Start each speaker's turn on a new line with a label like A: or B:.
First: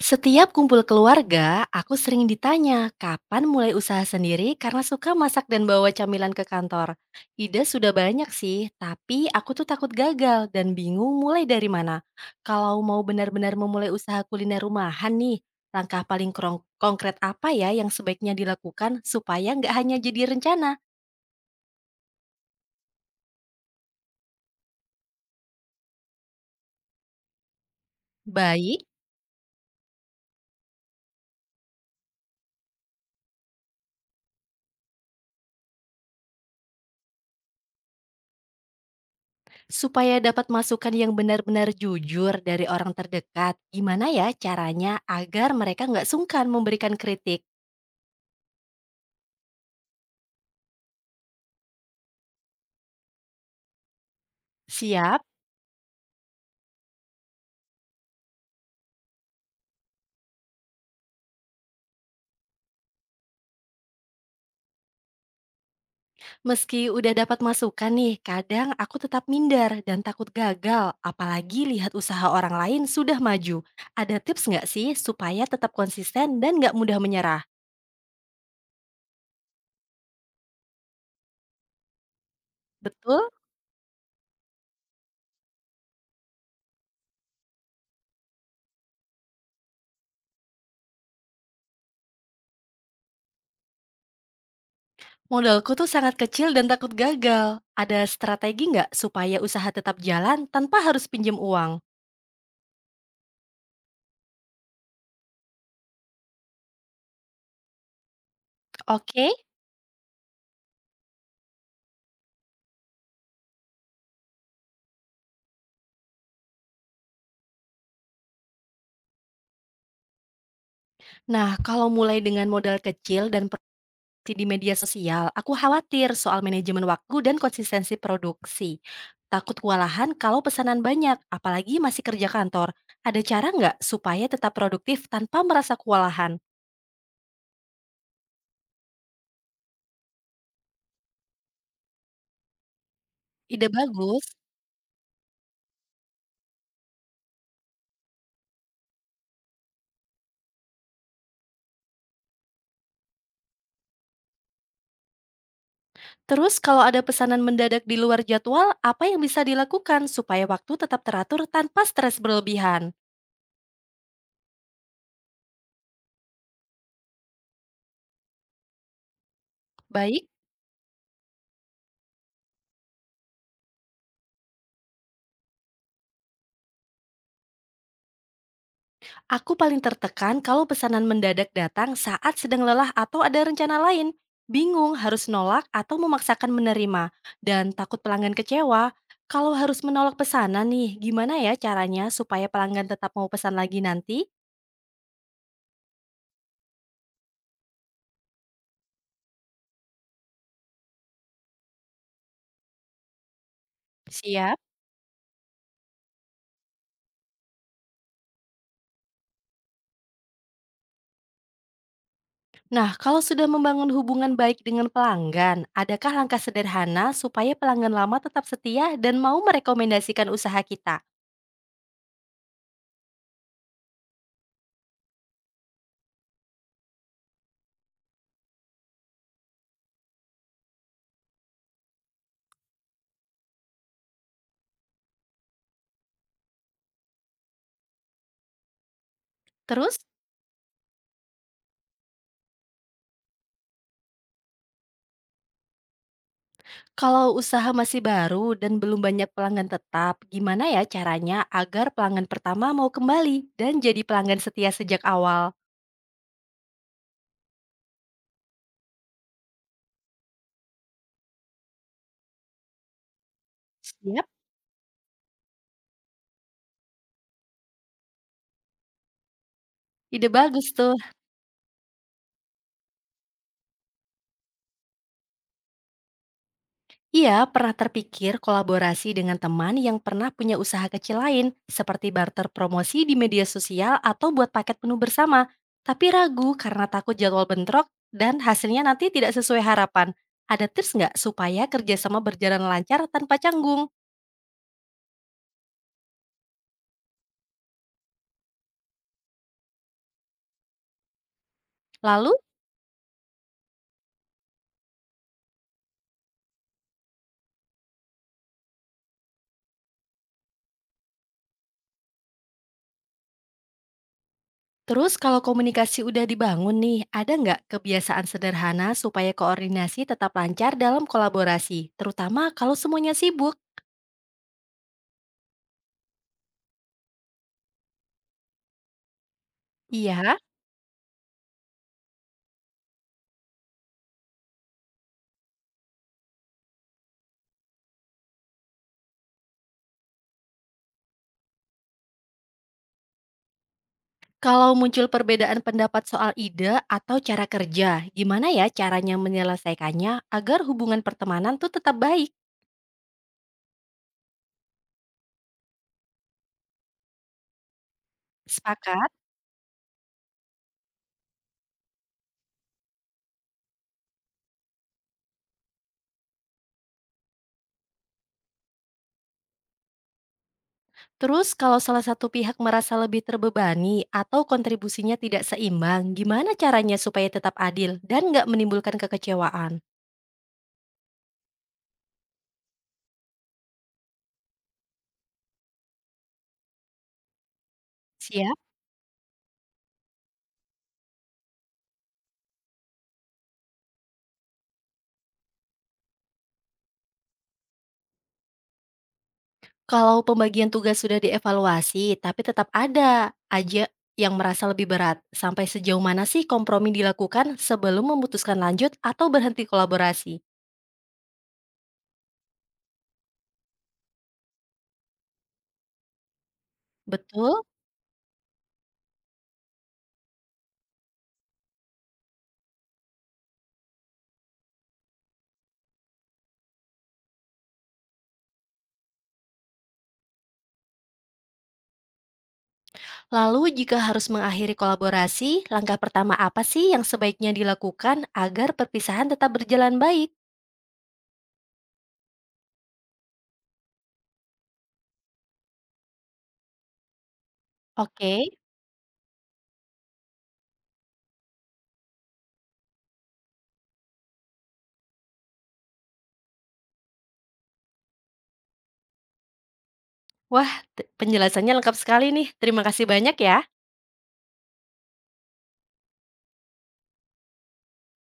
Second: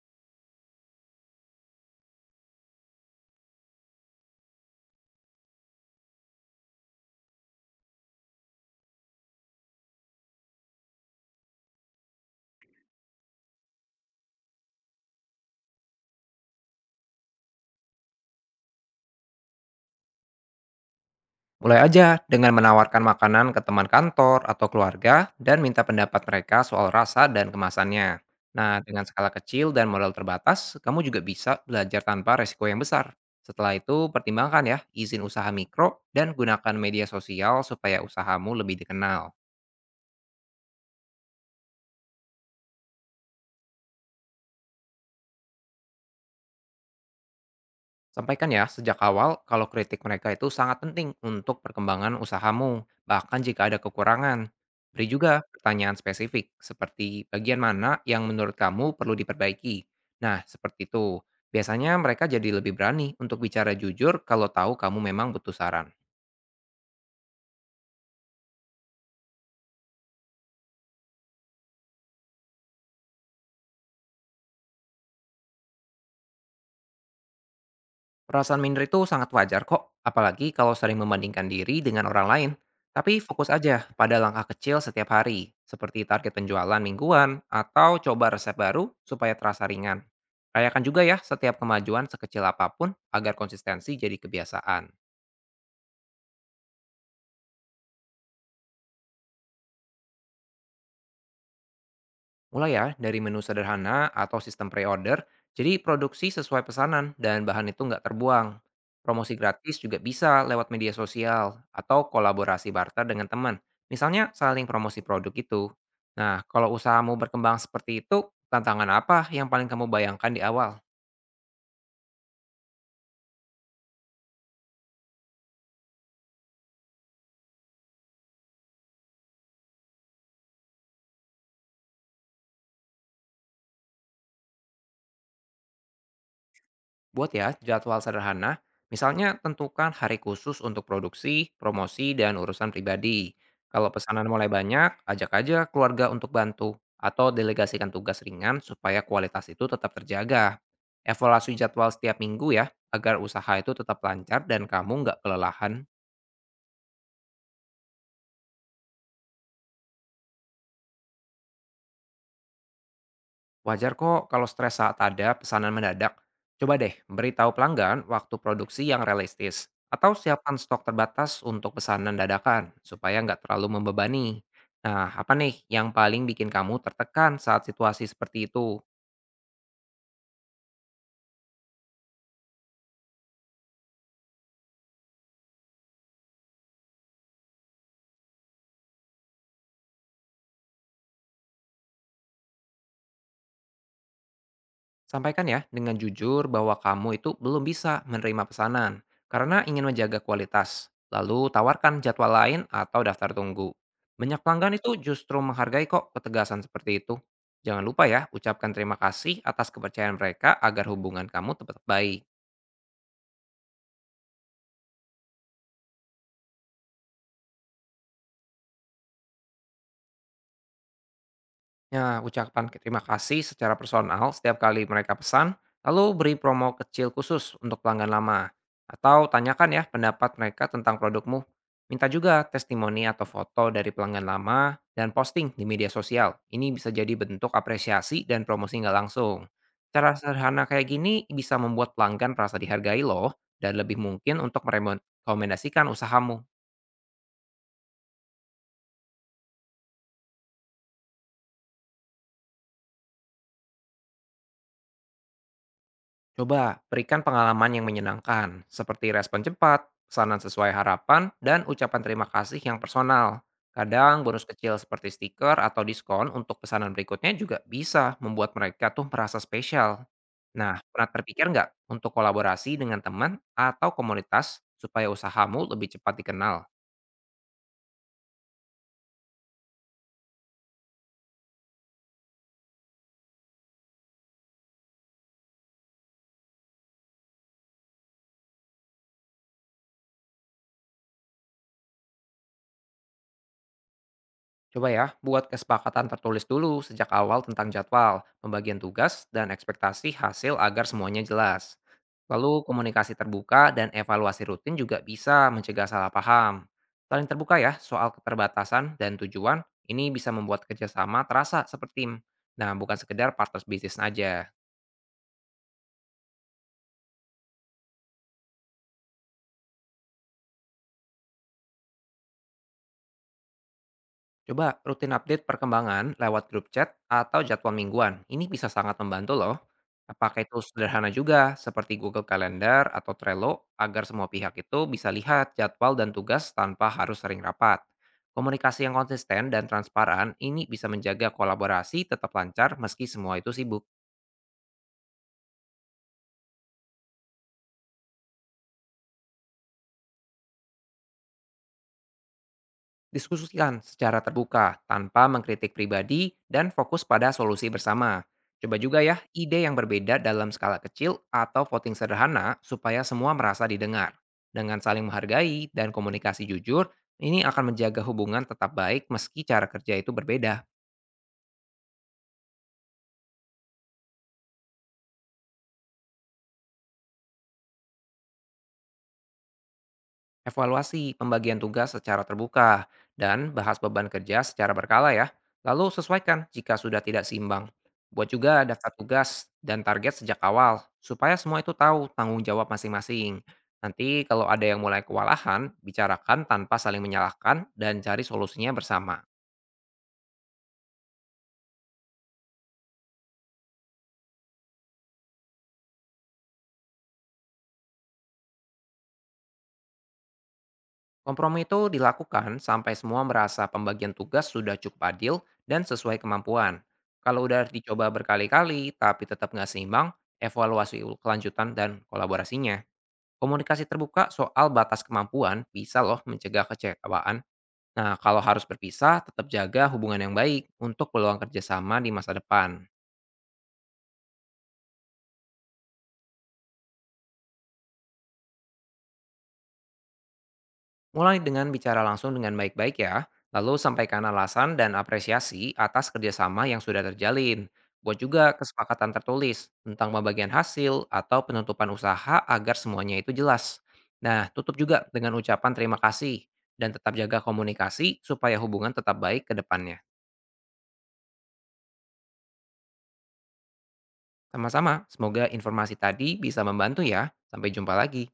A: Setiap kumpul keluarga, aku sering ditanya kapan mulai usaha sendiri karena suka masak dan bawa camilan ke kantor. Ide sudah banyak sih, tapi aku tuh takut gagal dan bingung mulai dari mana. Kalau mau benar-benar memulai usaha kuliner rumahan nih, langkah paling konkret apa ya yang sebaiknya dilakukan supaya nggak hanya jadi rencana?
B: Mulai aja dengan menawarkan makanan ke teman kantor atau keluarga dan minta pendapat mereka soal rasa dan kemasannya. Nah,
A: Baik,
B: dengan skala kecil dan modal terbatas, kamu juga bisa belajar tanpa resiko yang besar. Setelah itu, pertimbangkan ya izin usaha mikro dan gunakan media sosial supaya usahamu lebih dikenal.
A: supaya dapat masukan yang benar-benar jujur dari orang terdekat, gimana ya caranya agar mereka nggak sungkan memberikan kritik?
B: Sampaikan ya sejak awal kalau kritik mereka itu sangat penting untuk perkembangan usahamu, bahkan jika ada kekurangan. Beri
A: Siap,
B: juga pertanyaan spesifik, seperti bagian mana yang menurut kamu perlu diperbaiki. Nah, seperti itu. Biasanya mereka jadi lebih berani untuk bicara jujur kalau tahu kamu memang butuh saran.
A: meski udah dapat masukan nih, kadang aku tetap minder dan takut gagal, apalagi lihat usaha orang lain sudah maju. Ada tips nggak sih supaya tetap konsisten dan nggak mudah menyerah?
B: Perasaan minder itu sangat wajar kok, apalagi kalau sering membandingkan diri dengan orang lain. Tapi
A: Betul,
B: fokus aja pada langkah kecil setiap hari, seperti target penjualan mingguan atau coba resep baru supaya terasa ringan. Rayakan juga ya setiap kemajuan sekecil apapun agar konsistensi jadi kebiasaan.
A: modalku tuh sangat kecil dan takut gagal. Ada strategi nggak supaya usaha tetap jalan tanpa harus pinjam uang?
B: Mulai ya dari menu sederhana atau sistem pre-order, jadi produksi sesuai pesanan dan bahan itu nggak terbuang.
A: Oke,
B: Promosi gratis juga bisa lewat media sosial atau kolaborasi barter dengan teman. Misalnya saling promosi produk itu. Nah, kalau usahamu berkembang seperti itu, tantangan apa yang paling kamu bayangkan di awal?
A: nah kalau mulai dengan modal kecil dan di media sosial, aku khawatir soal manajemen waktu dan konsistensi produksi. Takut kewalahan kalau pesanan banyak, apalagi masih kerja kantor. Ada cara nggak supaya tetap produktif tanpa merasa kewalahan?
B: Buat ya jadwal sederhana, misalnya tentukan hari khusus untuk produksi, promosi, dan urusan pribadi.
A: Ide
B: Kalau
A: bagus.
B: pesanan mulai banyak, ajak aja keluarga untuk bantu atau delegasikan tugas ringan supaya kualitas itu tetap terjaga. Evaluasi jadwal setiap minggu ya, agar usaha itu tetap lancar dan kamu nggak kelelahan.
A: Terus kalau ada pesanan mendadak di luar jadwal, apa yang bisa dilakukan supaya waktu tetap teratur tanpa stres berlebihan?
B: Wajar kok kalau stres saat ada pesanan mendadak. Coba deh beritahu pelanggan waktu produksi yang realistis atau
A: Baik,
B: siapkan stok terbatas untuk pesanan dadakan supaya nggak terlalu membebani. Nah, apa nih yang paling bikin kamu tertekan saat situasi seperti itu?
A: aku paling tertekan kalau pesanan mendadak datang saat sedang lelah atau ada rencana lain. Bingung harus nolak atau memaksakan menerima. Dan takut pelanggan kecewa. Kalau harus menolak pesanan nih, gimana ya caranya supaya pelanggan tetap mau pesan lagi nanti?
B: Sampaikan ya dengan jujur bahwa kamu itu belum bisa menerima pesanan karena ingin menjaga kualitas. Lalu tawarkan jadwal lain atau daftar tunggu. Banyak
A: Siap.
B: pelanggan itu justru menghargai kok ketegasan seperti itu. Jangan lupa ya, ucapkan terima kasih atas kepercayaan mereka agar hubungan kamu tetap baik.
A: Nah, kalau sudah membangun hubungan baik dengan pelanggan, adakah langkah sederhana supaya pelanggan lama tetap setia dan mau merekomendasikan usaha kita?
B: Ya, ucapkan terima kasih secara personal setiap kali mereka pesan, lalu beri promo kecil khusus untuk pelanggan lama. Atau tanyakan ya pendapat mereka tentang produkmu. Minta juga testimoni atau foto dari pelanggan lama dan posting di media sosial. Ini bisa jadi bentuk apresiasi dan promosi nggak langsung.
A: Terus?
B: Cara sederhana kayak gini bisa membuat pelanggan merasa dihargai loh dan lebih mungkin untuk merekomendasikan usahamu.
A: Kalau usaha masih baru dan belum banyak pelanggan tetap, gimana ya caranya agar pelanggan pertama mau kembali dan jadi pelanggan setia sejak awal?
B: Coba berikan pengalaman yang menyenangkan, seperti respon cepat, pesanan sesuai harapan, dan ucapan terima kasih yang personal. Kadang
A: Siap.
B: bonus kecil seperti stiker atau diskon untuk pesanan berikutnya juga bisa membuat mereka tuh merasa spesial.
A: Ide bagus
B: Nah,
A: tuh.
B: pernah terpikir nggak untuk kolaborasi dengan teman atau komunitas supaya usahamu lebih cepat dikenal?
A: Iya, pernah terpikir kolaborasi dengan teman yang pernah punya usaha kecil lain, seperti barter promosi di media sosial atau buat paket menu bersama. Tapi ragu karena takut jadwal bentrok dan hasilnya nanti tidak sesuai harapan. Ada tips nggak supaya kerjasama berjalan lancar tanpa canggung?
B: Coba ya, buat kesepakatan tertulis dulu sejak awal tentang jadwal, pembagian tugas, dan ekspektasi hasil agar semuanya jelas.
A: Lalu
B: Lalu komunikasi terbuka dan evaluasi rutin juga bisa mencegah salah paham. Saling terbuka ya soal keterbatasan dan tujuan, ini bisa membuat kerjasama terasa seperti tim. Nah, bukan sekedar partners bisnis aja.
A: terus kalau komunikasi udah dibangun nih, ada nggak kebiasaan sederhana supaya koordinasi tetap lancar dalam kolaborasi, terutama kalau semuanya sibuk?
B: Coba rutin update perkembangan lewat grup chat atau jadwal mingguan. Ini bisa sangat membantu loh.
A: Iya,
B: Pakai tools sederhana juga seperti Google Calendar atau Trello agar semua pihak itu bisa lihat jadwal dan tugas tanpa harus sering rapat. Komunikasi yang konsisten dan transparan ini bisa menjaga kolaborasi tetap lancar meski semua itu sibuk.
A: kalau muncul perbedaan pendapat soal ide atau cara kerja, gimana ya caranya menyelesaikannya agar hubungan pertemanan tuh tetap baik?
B: Diskusikan secara terbuka tanpa mengkritik pribadi dan fokus pada solusi bersama. Coba juga
A: Sepakat.
B: ya ide yang berbeda dalam skala kecil atau voting sederhana supaya semua merasa didengar. Dengan saling menghargai dan komunikasi jujur, ini akan menjaga hubungan tetap baik meski cara kerja itu berbeda.
A: Terus kalau salah satu pihak merasa lebih terbebani atau kontribusinya tidak seimbang, gimana caranya supaya tetap adil dan nggak menimbulkan kekecewaan?
B: Evaluasi pembagian tugas secara terbuka dan bahas beban kerja secara berkala ya. Lalu sesuaikan jika sudah tidak seimbang. Buat
A: Siap.
B: juga daftar tugas dan target sejak awal supaya semua itu tahu tanggung jawab masing-masing. Nanti kalau ada yang mulai kewalahan, bicarakan tanpa saling menyalahkan dan cari solusinya bersama.
A: Kalau pembagian tugas sudah dievaluasi, tapi tetap ada aja yang merasa lebih berat. Sampai sejauh mana sih kompromi dilakukan sebelum memutuskan lanjut atau berhenti kolaborasi?
B: Kompromi itu dilakukan sampai semua merasa pembagian tugas sudah cukup adil dan sesuai kemampuan. Kalau
A: Betul.
B: udah dicoba berkali-kali tapi tetap nggak seimbang, evaluasi kelanjutan dan kolaborasinya. Komunikasi terbuka soal batas kemampuan bisa loh mencegah kecewaan. Nah, kalau harus berpisah, tetap jaga hubungan yang baik untuk peluang kerjasama di masa depan.
A: Lalu jika harus mengakhiri kolaborasi, langkah pertama apa sih yang sebaiknya dilakukan agar perpisahan tetap berjalan baik?
B: Mulai dengan bicara langsung dengan baik-baik ya, lalu sampaikan alasan dan apresiasi atas kerjasama yang sudah terjalin. Buat
A: Oke.
B: juga kesepakatan tertulis tentang pembagian hasil atau penutupan usaha agar semuanya itu jelas. Nah, tutup juga dengan ucapan terima kasih dan tetap jaga komunikasi supaya hubungan tetap baik ke depannya.
A: Wah, penjelasannya lengkap sekali nih. Terima kasih banyak ya.
B: Sama-sama, semoga informasi tadi bisa membantu ya. Sampai jumpa lagi.